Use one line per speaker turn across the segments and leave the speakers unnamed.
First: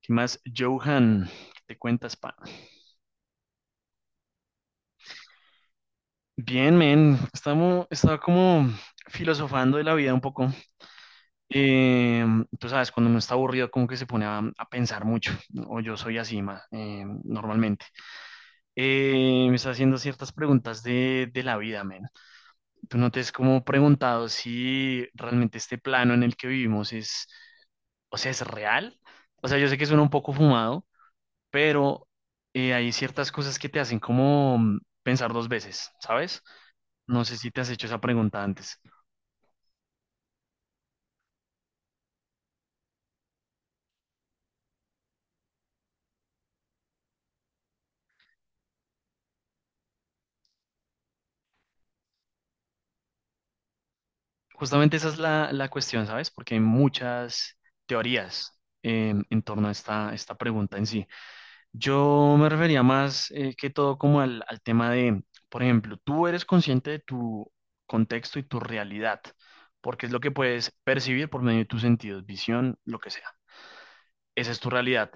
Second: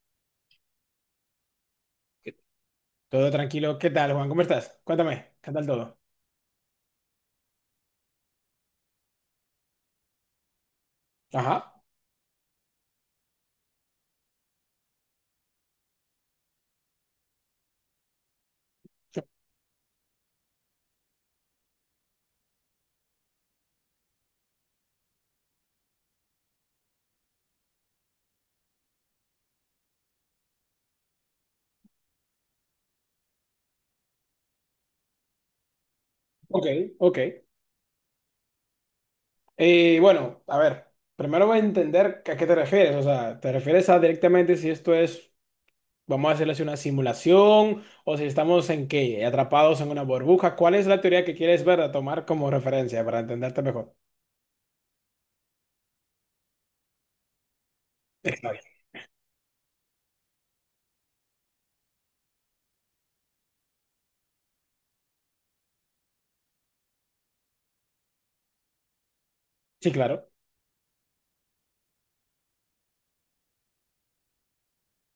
¿Qué más, Johan, te cuentas, pa?
¿Qué- Todo tranquilo. ¿Qué tal, Juan? ¿Cómo estás? Cuéntame, ¿qué tal todo?
Bien, men, estaba como filosofando de la vida un poco.
Ajá.
Eh, Tú sabes, cuando uno está aburrido, como que se pone a pensar mucho, ¿no? O yo soy así, ma, normalmente. Me está haciendo ciertas preguntas de la vida, men. Tú no te has como preguntado si realmente este plano en el que vivimos es, o sea, es real. O sea, yo sé que suena un poco fumado, pero hay ciertas cosas que te hacen como pensar dos veces, ¿sabes?
Ok, ok.
No sé si te has hecho esa pregunta antes.
Bueno, a ver, primero voy a entender a qué te refieres. O sea, ¿te refieres a directamente si esto es, vamos a decirlo así, una simulación o si estamos en qué, atrapados en una burbuja? ¿Cuál es la teoría que quieres ver a tomar como referencia para entenderte mejor?
Justamente esa es la cuestión, ¿sabes? Porque hay muchas
Está
teorías
bien.
en torno a esta pregunta en sí. Yo me refería más que todo como al tema de, por ejemplo, tú eres consciente de tu contexto y tu realidad,
Sí,
porque es lo que
claro.
puedes percibir por medio de tus sentidos, visión, lo que sea. Esa es tu realidad,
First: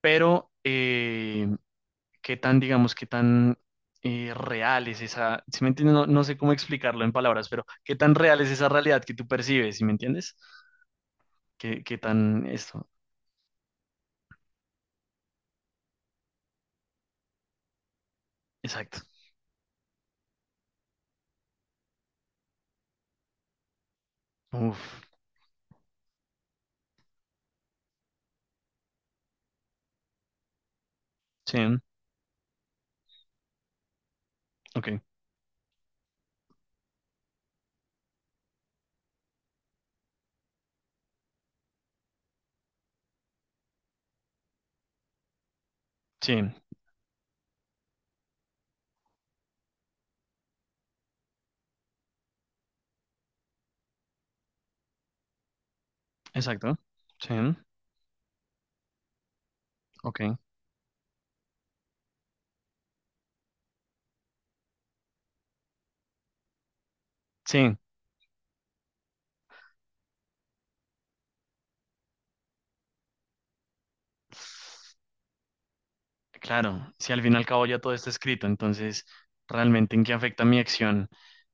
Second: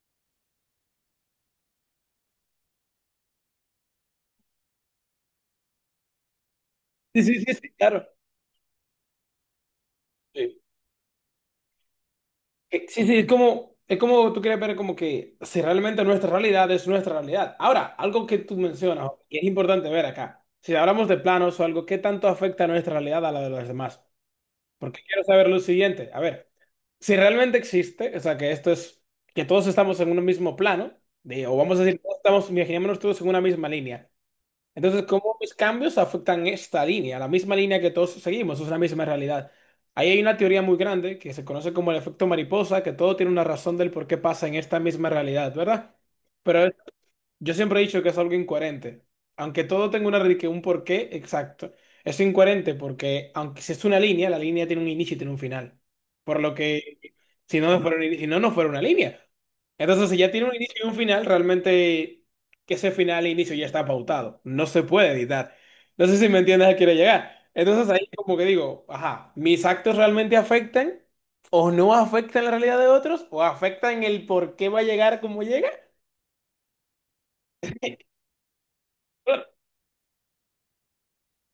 pero qué tan, digamos, qué tan real es esa, ¿si me entiendes? No, sé cómo explicarlo en
Sí, sí,
palabras,
sí,
pero
sí,
qué
claro.
tan real es esa realidad que tú percibes, ¿si me entiendes? ¿Qué, qué tan esto?
Sí, sí, es como tú quieres ver como que si realmente nuestra realidad es nuestra realidad. Ahora, algo que tú
Exacto.
mencionas, y es importante ver acá, si hablamos de planos o algo, ¿qué tanto afecta nuestra realidad a la de los demás?
Uf,
Porque quiero saber lo siguiente, a ver, si realmente existe, o sea, que esto es, que todos estamos en un mismo plano, o
sí,
vamos a decir, todos estamos, imaginémonos todos en una misma línea,
ok,
entonces, ¿cómo mis cambios afectan esta línea? La misma línea que todos seguimos, es la misma realidad. Ahí hay una teoría muy grande que se conoce como el efecto mariposa, que todo tiene una razón del por qué pasa en esta misma realidad, ¿verdad?
sí,
Pero yo siempre he dicho que es algo incoherente. Aunque todo tenga una, que un porqué exacto, es incoherente porque, aunque si es una línea, la línea tiene un inicio y tiene un final. Por lo
exacto,
que,
sí,
si no fuera, si no fuera una línea. Entonces, si
ok,
ya tiene un inicio y un final, realmente que ese final e inicio ya está pautado. No se puede editar. No sé si me entiendes a qué quiero llegar.
sí,
Entonces, ahí como que digo, ajá, ¿mis actos realmente afectan o no afectan la realidad de otros o afectan el por qué va a llegar como llega?
claro, si al fin y al cabo ya todo está escrito, entonces, ¿realmente en qué afecta mi acción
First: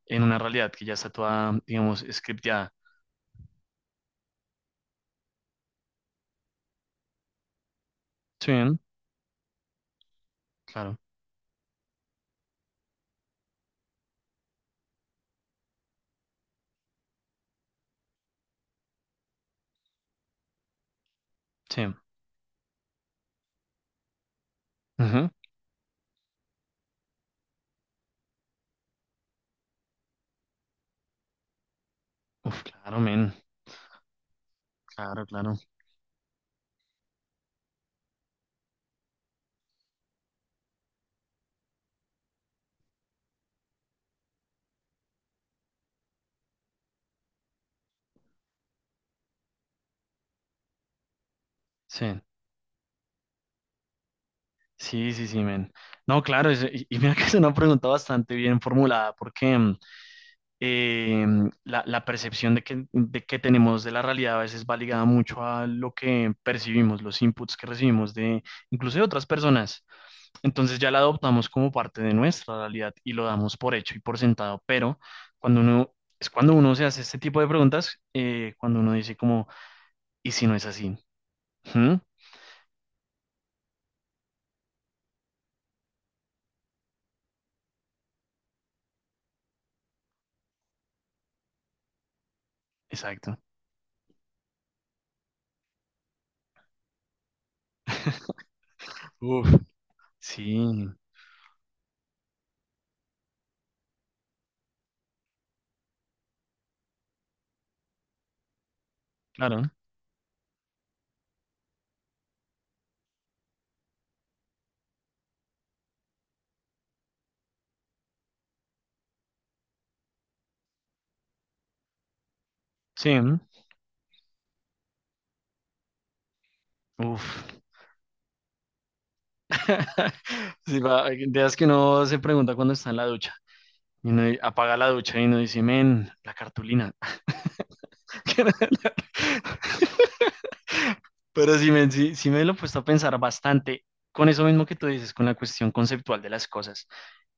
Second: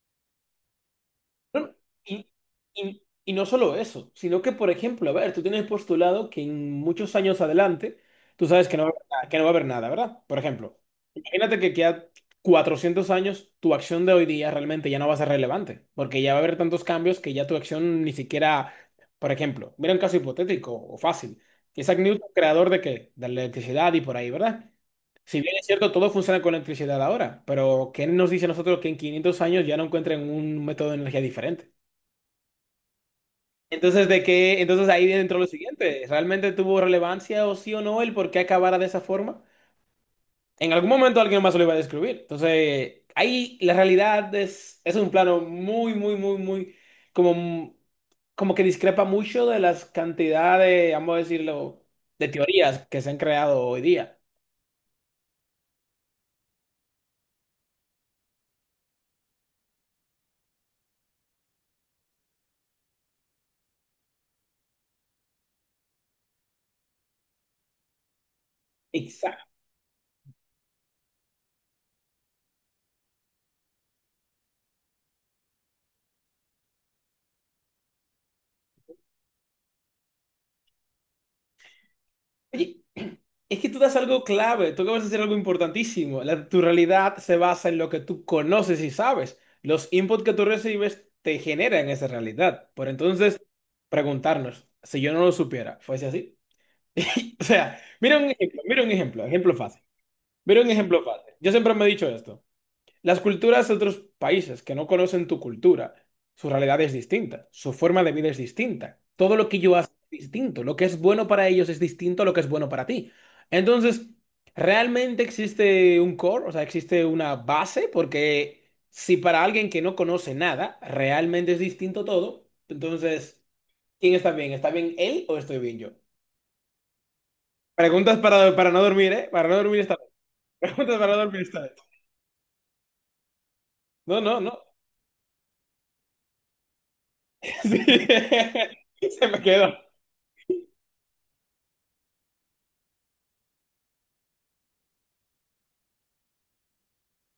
en una realidad que ya está toda,
No,
digamos,
Y,
scripteada?
y no solo eso, sino que, por ejemplo, a ver, tú tienes postulado que en muchos años adelante, tú
Sí,
sabes que no va a haber nada, que no va a haber nada, ¿verdad? Por ejemplo,
claro,
imagínate que queda 400 años, tu acción de hoy día realmente ya no va a ser relevante, porque ya va a haber tantos cambios que ya tu acción ni siquiera, por ejemplo, mira un caso hipotético o fácil.
sí.
Isaac Newton, ¿creador de qué? De la electricidad y por ahí, ¿verdad?
Ujú.
Si bien es cierto, todo funciona con electricidad ahora, pero ¿qué nos dice a nosotros que en 500 años ya no encuentren un método de energía diferente?
Uf, claro, men,
Entonces, ¿de qué? Entonces ahí
claro,
dentro lo
claro,
siguiente, ¿realmente tuvo relevancia o sí o no el por qué acabara de esa forma? En algún momento alguien más lo iba a describir. Entonces, ahí la realidad es un plano muy, muy, muy, muy, como, como que discrepa mucho de las cantidades, vamos a decirlo,
sí.
de teorías que se han creado hoy día.
Sí, sí, sí, men. No, claro, es- y mira que es una pregunta bastante bien formulada, porque la, la percepción de que tenemos de la realidad a veces va ligada mucho a lo que percibimos, los inputs que recibimos de incluso de otras personas. Entonces ya la adoptamos como parte de nuestra realidad y lo damos por hecho y por sentado, pero cuando uno, es cuando uno se hace este tipo de preguntas, cuando uno dice como, ¿y si no es así? ¿Mm?
Oye, es que tú das algo clave, tú acabas de decir algo importantísimo. La, tu realidad se basa en lo que tú conoces y sabes. Los inputs que tú recibes te generan esa realidad. Por
Exacto.
entonces, preguntarnos, si yo no lo supiera, ¿fuese así? O sea, mira un ejemplo,
Uf,
ejemplo fácil.
sí,
Mira un ejemplo fácil. Yo siempre me he dicho esto. Las culturas de otros países que no conocen tu cultura, su realidad es distinta, su forma de vida es distinta, todo lo que
claro.
yo hago es distinto, lo que es bueno para ellos es distinto a lo que es bueno para ti. Entonces, ¿realmente existe un core? O sea, ¿existe una base? Porque si para alguien que no conoce nada, realmente es distinto todo,
Sí.
entonces, ¿quién está bien? ¿Está bien él o estoy bien yo?
Uf.
Preguntas para no dormir, ¿eh? Para no dormir esta vez.
Sí,
Preguntas
va,
para no
de
dormir
esas
esta
que
vez.
uno se pregunta cuando está en la ducha. Y
No,
uno di-
no, no.
apaga la ducha y uno dice, men, la cartulina.
Sí. Se me quedó.
Pero sí, men, sí, sí me lo he puesto a pensar bastante con eso mismo que tú dices, con la cuestión conceptual de las cosas.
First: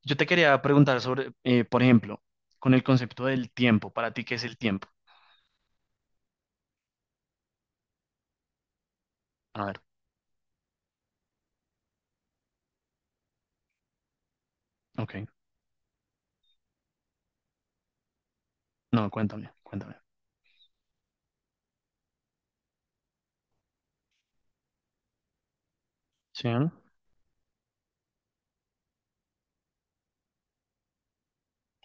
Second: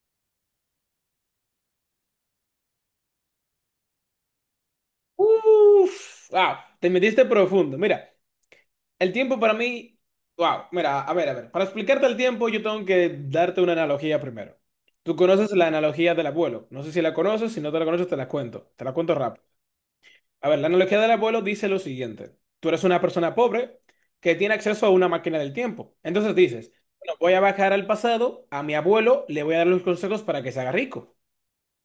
Yo te quería preguntar sobre, por ejemplo, con el concepto del tiempo. ¿Para ti qué es el tiempo?
Uf, wow, te metiste profundo. Mira, el tiempo para
A ver,
mí, wow, mira, a ver, para explicarte el tiempo yo tengo que darte una analogía primero. Tú
ok.
conoces la analogía del abuelo, no sé si la conoces, si no te la conoces te la
No,
cuento rápido.
cuéntame, cuéntame.
A ver, la analogía del abuelo dice lo siguiente, tú eres una persona pobre que tiene acceso a una máquina del tiempo. Entonces
Sí,
dices, bueno, voy a bajar al pasado, a mi abuelo le voy a dar los consejos para que se haga rico.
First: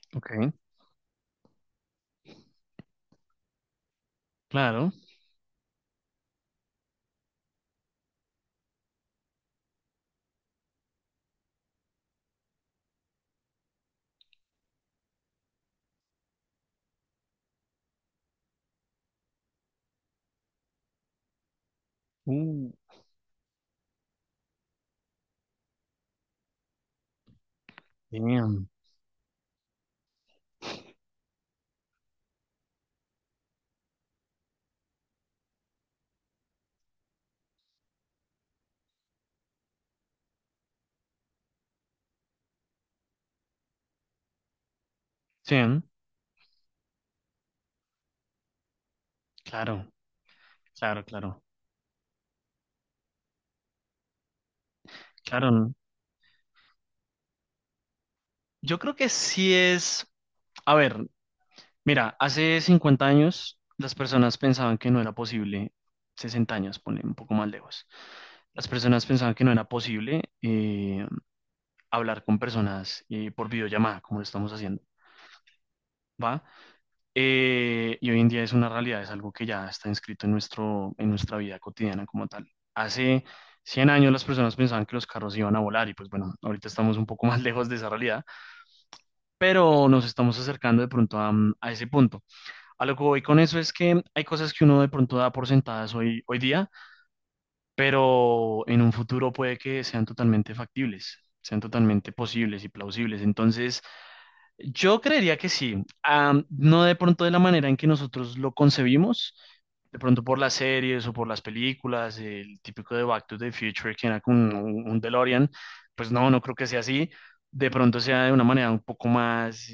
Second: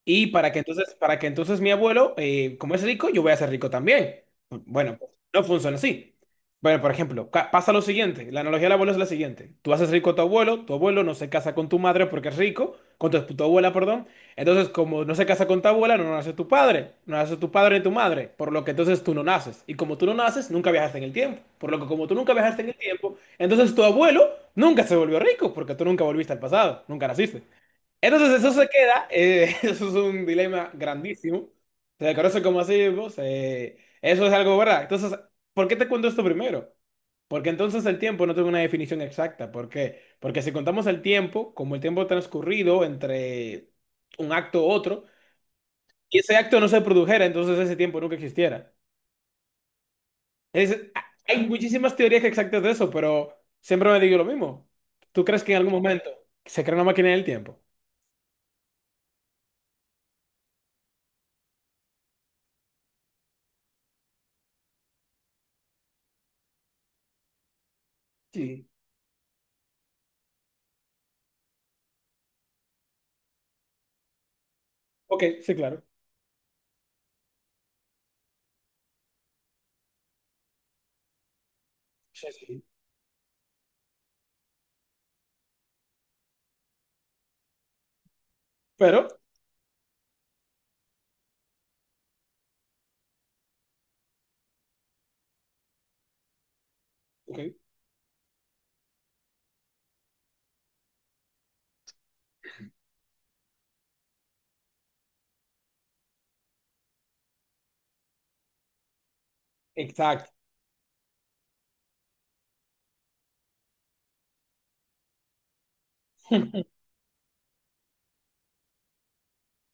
Y
ok.
para que entonces mi abuelo, como es rico, yo voy a ser rico también.
Claro.
Bueno, pues, no funciona así. Bueno, por ejemplo, pasa lo siguiente. La analogía del abuelo es la siguiente. Tú haces rico a tu abuelo no se casa con tu madre porque es rico, con tu, tu abuela, perdón. Entonces, como no se casa con tu abuela, no nace tu padre, no nace tu padre ni tu madre, por lo que entonces tú no naces. Y como tú no naces, nunca viajaste en el tiempo. Por lo que como tú nunca viajaste
Uh,
en el tiempo, entonces tu abuelo nunca se volvió rico porque tú nunca volviste al pasado, nunca naciste. Entonces eso
damn.
se queda, eso es un dilema grandísimo, se le conoce como así, pues, eso es algo verdad. Entonces, ¿por qué te cuento esto primero? Porque entonces el tiempo no tiene una definición exacta. ¿Por qué? Porque si contamos el tiempo como el tiempo transcurrido entre un acto u otro,
Sí,
y ese acto no se produjera, entonces ese tiempo nunca existiera.
claro.
Es-
Claro, claro.
hay muchísimas teorías exactas de eso, pero siempre me digo lo mismo. ¿Tú crees que en
Claro,
algún momento se crea una máquina del tiempo?
yo creo que sí es, a ver, mira, hace 50 años las personas pensaban que no era posible. 60 años, ponle un poco más lejos,
Sí.
las personas pensaban que no era posible hablar con personas por videollamada, como lo estamos haciendo,
Ok, sí, claro.
¿va? Y hoy en día es una realidad, es algo que ya está inscrito en nuestro, en nuestra vida cotidiana como
Sí,
tal.
sí.
Hace 100 años las personas pensaban que los carros iban a volar y pues bueno, ahorita estamos un poco más lejos de esa realidad,
Pero,
pero nos estamos acercando de pronto a, a ese punto. A lo que voy con eso es que hay cosas que uno de pronto da por sentadas hoy, hoy día,
ok,
pero en un futuro puede que sean totalmente factibles. Sean totalmente posibles y plausibles. Entonces, yo creería que sí. Ah, no de pronto de la manera en que nosotros lo concebimos, de pronto
exacto.
por las series o por las películas, el típico de Back to the Future que era con un DeLorean, pues no, no creo que sea así. De pronto sea de una manera un poco más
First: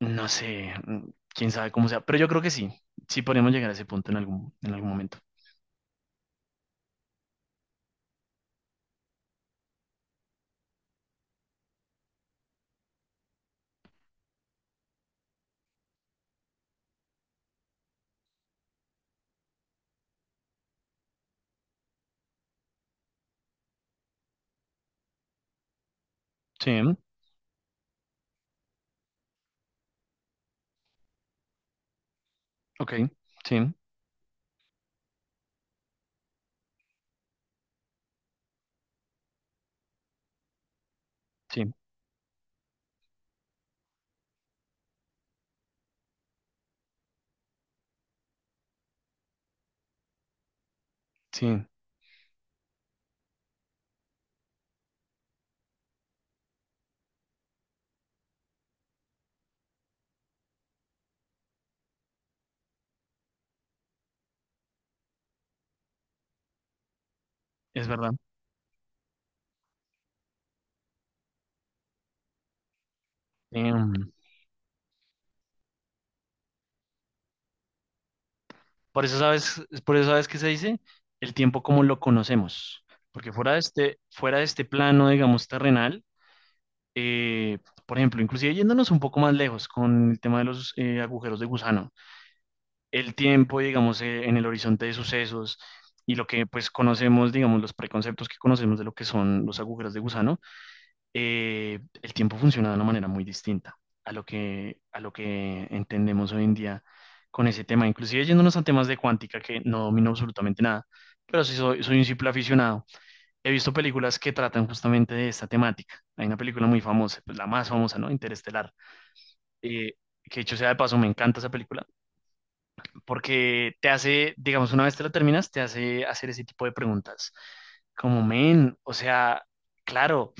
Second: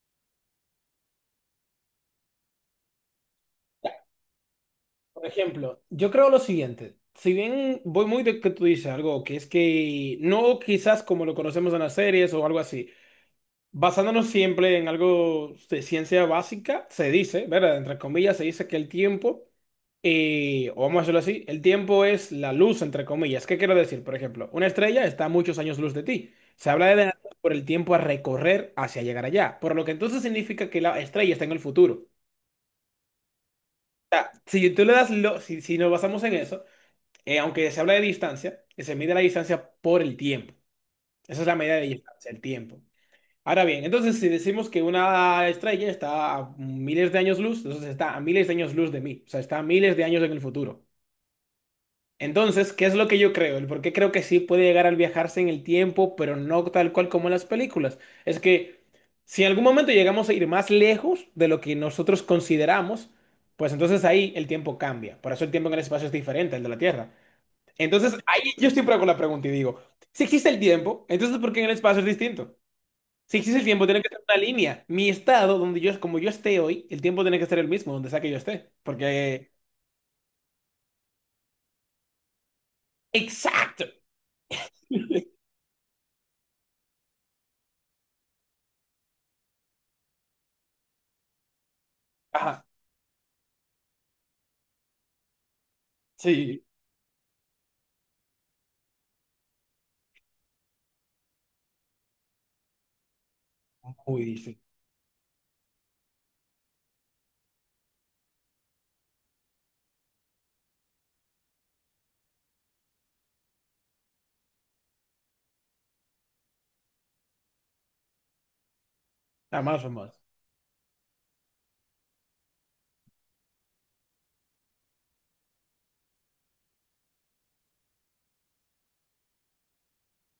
no sé, quién sabe cómo sea, pero yo creo que sí, sí podríamos llegar a ese punto en algún momento.
Por ejemplo, yo creo lo siguiente. Si bien voy muy de que tú dices algo, que es que no quizás como lo conocemos en las series o algo así, basándonos siempre en algo de ciencia básica, se dice, ¿verdad? Entre comillas, se dice que el tiempo, o vamos a decirlo así, el tiempo es la luz, entre comillas. ¿Qué quiero decir? Por ejemplo, una estrella está a muchos años luz de ti. Se
Sí,
habla de por el tiempo a recorrer hacia llegar allá, por lo que entonces significa que la estrella está en el futuro.
ok, sí,
Si tú le das, si, si nos basamos en eso, aunque se habla de distancia, se mide la distancia por el tiempo. Esa es la
sí,
medida de distancia, el tiempo. Ahora bien, entonces si decimos que una estrella está a miles de años luz, entonces está a miles de años luz de mí, o sea, está a miles de años en el futuro.
sí,
Entonces, ¿qué es lo que yo creo? El por qué creo que sí puede llegar al viajarse en el tiempo, pero no tal cual como en las películas. Es que si en algún momento llegamos a ir más lejos de lo que nosotros consideramos, pues entonces ahí el tiempo cambia. Por eso el tiempo en el espacio es diferente al de la Tierra.
es
Entonces,
verdad.
ahí yo siempre hago la pregunta y digo, si existe el tiempo, entonces ¿por qué en el espacio es distinto? Si existe el tiempo,
Em,
tiene que ser una línea. Mi estado, donde yo, como yo esté hoy, el tiempo tiene que ser el mismo, donde sea que yo esté.
por eso
Porque...
sabes, es por eso sabes qué se dice, el tiempo como lo conocemos, porque
Exacto.
fuera de este plano, digamos, terrenal, eh, por ejemplo, inclusive yéndonos un poco más lejos con el tema de los agujeros de gusano.
Ajá,
El tiempo, digamos, en el horizonte de sucesos y lo que
sí.
pues conocemos, digamos, los preconceptos que conocemos de lo que son los agujeros de gusano, el tiempo funciona de una manera muy distinta
Muy difícil.
a lo que entendemos hoy en día con ese tema, inclusive yéndonos a temas de cuántica que no domino absolutamente nada, pero sí soy, soy un simple aficionado. He visto películas que tratan justamente de esta temática. Hay una película muy famosa, pues la más famosa, ¿no? Interestelar.
Nada más o
Eh,
más.
que dicho sea de paso, me encanta esa película porque te hace, digamos, una vez te lo terminas, te hace hacer ese tipo de preguntas. Como, men, o sea, claro,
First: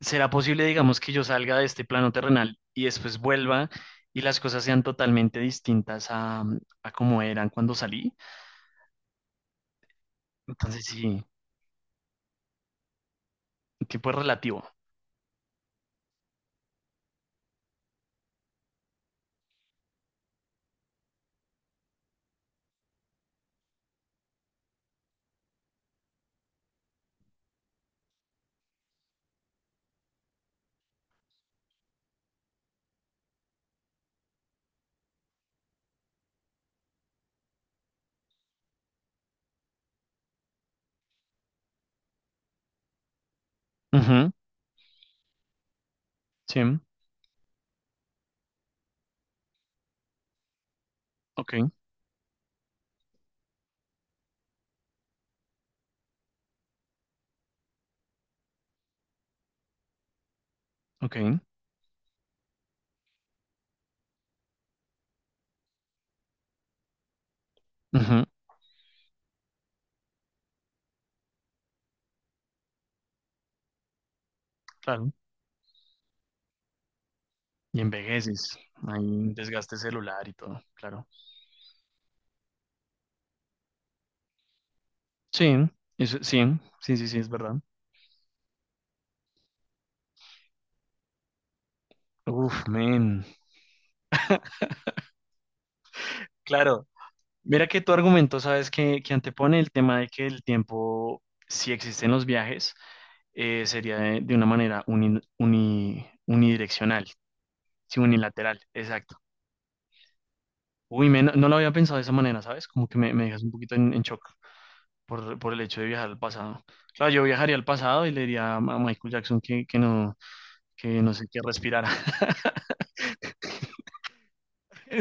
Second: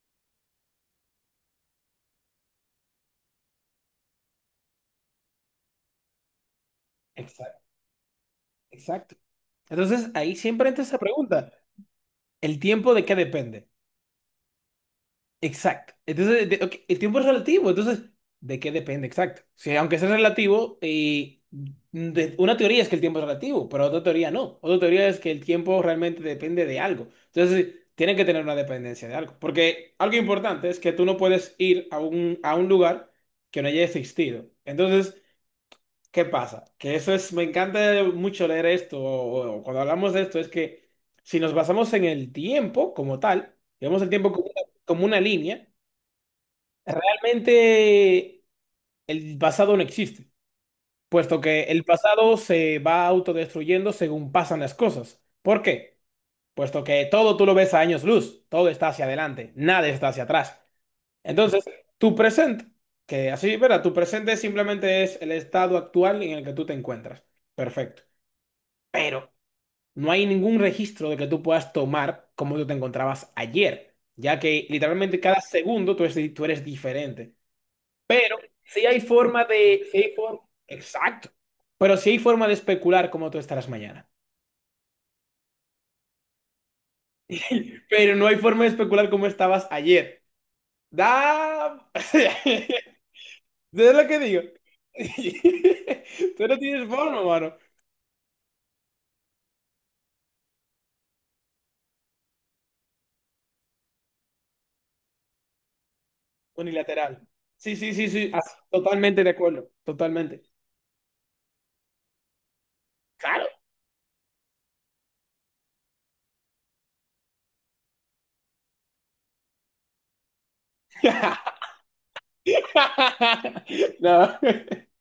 ¿será posible, digamos, que yo salga de este plano terrenal y después vuelva y las cosas sean totalmente distintas a, a como eran
Exacto.
cuando salí?
Exacto. Entonces, ahí siempre entra
Entonces,
esa
sí,
pregunta. ¿El tiempo de qué depende?
tipo es relativo.
Exacto. Entonces, ok, el tiempo es relativo. Entonces, ¿de qué depende? Exacto. Sí, aunque sea relativo, y una teoría es que el tiempo es relativo, pero otra teoría no. Otra teoría es que el tiempo realmente depende de algo. Entonces, tiene que tener una dependencia de algo. Porque algo importante es que tú no puedes ir a un lugar que no haya existido. Entonces, ¿qué pasa? Que eso es, me encanta mucho leer esto, o cuando hablamos de esto, es que si nos basamos en el tiempo como tal, vemos el
Ujú,
tiempo como una línea,
sí,
realmente el pasado no existe, puesto
ok,
que el pasado se va autodestruyendo según pasan las cosas. ¿Por qué? Puesto que todo tú lo ves a años luz, todo está hacia adelante, nada está hacia atrás.
ok,
Entonces, tu presente, que así, ¿verdad? Tu presente simplemente es el estado actual en el que tú te encuentras. Perfecto.
ujú,
Pero no hay ningún registro de que tú puedas tomar como tú te encontrabas ayer, ya que
claro.
literalmente cada segundo tú eres diferente.
Y
Pero
envejeces,
si
hay
hay
un
forma
desgaste
de...
celular y todo, claro.
exacto. Pero si hay forma de especular cómo tú estarás mañana.
Sí, eso, sí, sí, sí, sí, es verdad.
Pero no hay forma de especular cómo estabas ayer. Da...
Uf,
¿Sabes
men.
lo que digo? Tú no
Claro,
tienes forma, mano.
mira que tu argumento, sabes, que antepone el tema de que el tiempo, si existen los viajes, sería de una manera unidireccional,
Unilateral. Sí, sí,
sí,
sí, sí.
unilateral, exacto.
Totalmente de acuerdo. Totalmente.
Uy, me- no, no lo había pensado de esa manera, ¿sabes? Como que me dejas
Claro.
un poquito en shock por el hecho de viajar al pasado. Claro, yo viajaría al pasado y le diría a Michael Jackson que no sé qué respirara.
No. No,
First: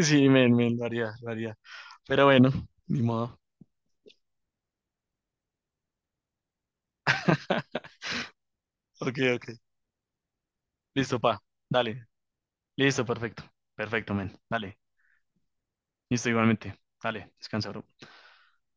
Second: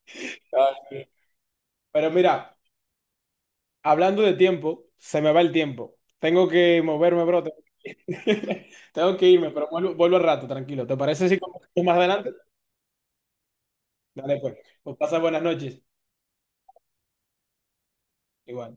Sí, me lo
sí.
haría, lo haría.
Pero
Pero bueno,
mira,
ni modo.
hablando de tiempo, se me va el tiempo. Tengo que moverme, bro. Tengo
Ok,
que
ok.
irme, pero vuelvo, vuelvo al rato, tranquilo. ¿Te
Listo,
parece si
pa.
conversamos más
Dale.
adelante?
Listo, perfecto. Perfecto, men.
Dale, pues.
Dale.
Pues pasa buenas noches.
Listo, igualmente. Dale, descansa, bro.
Igual.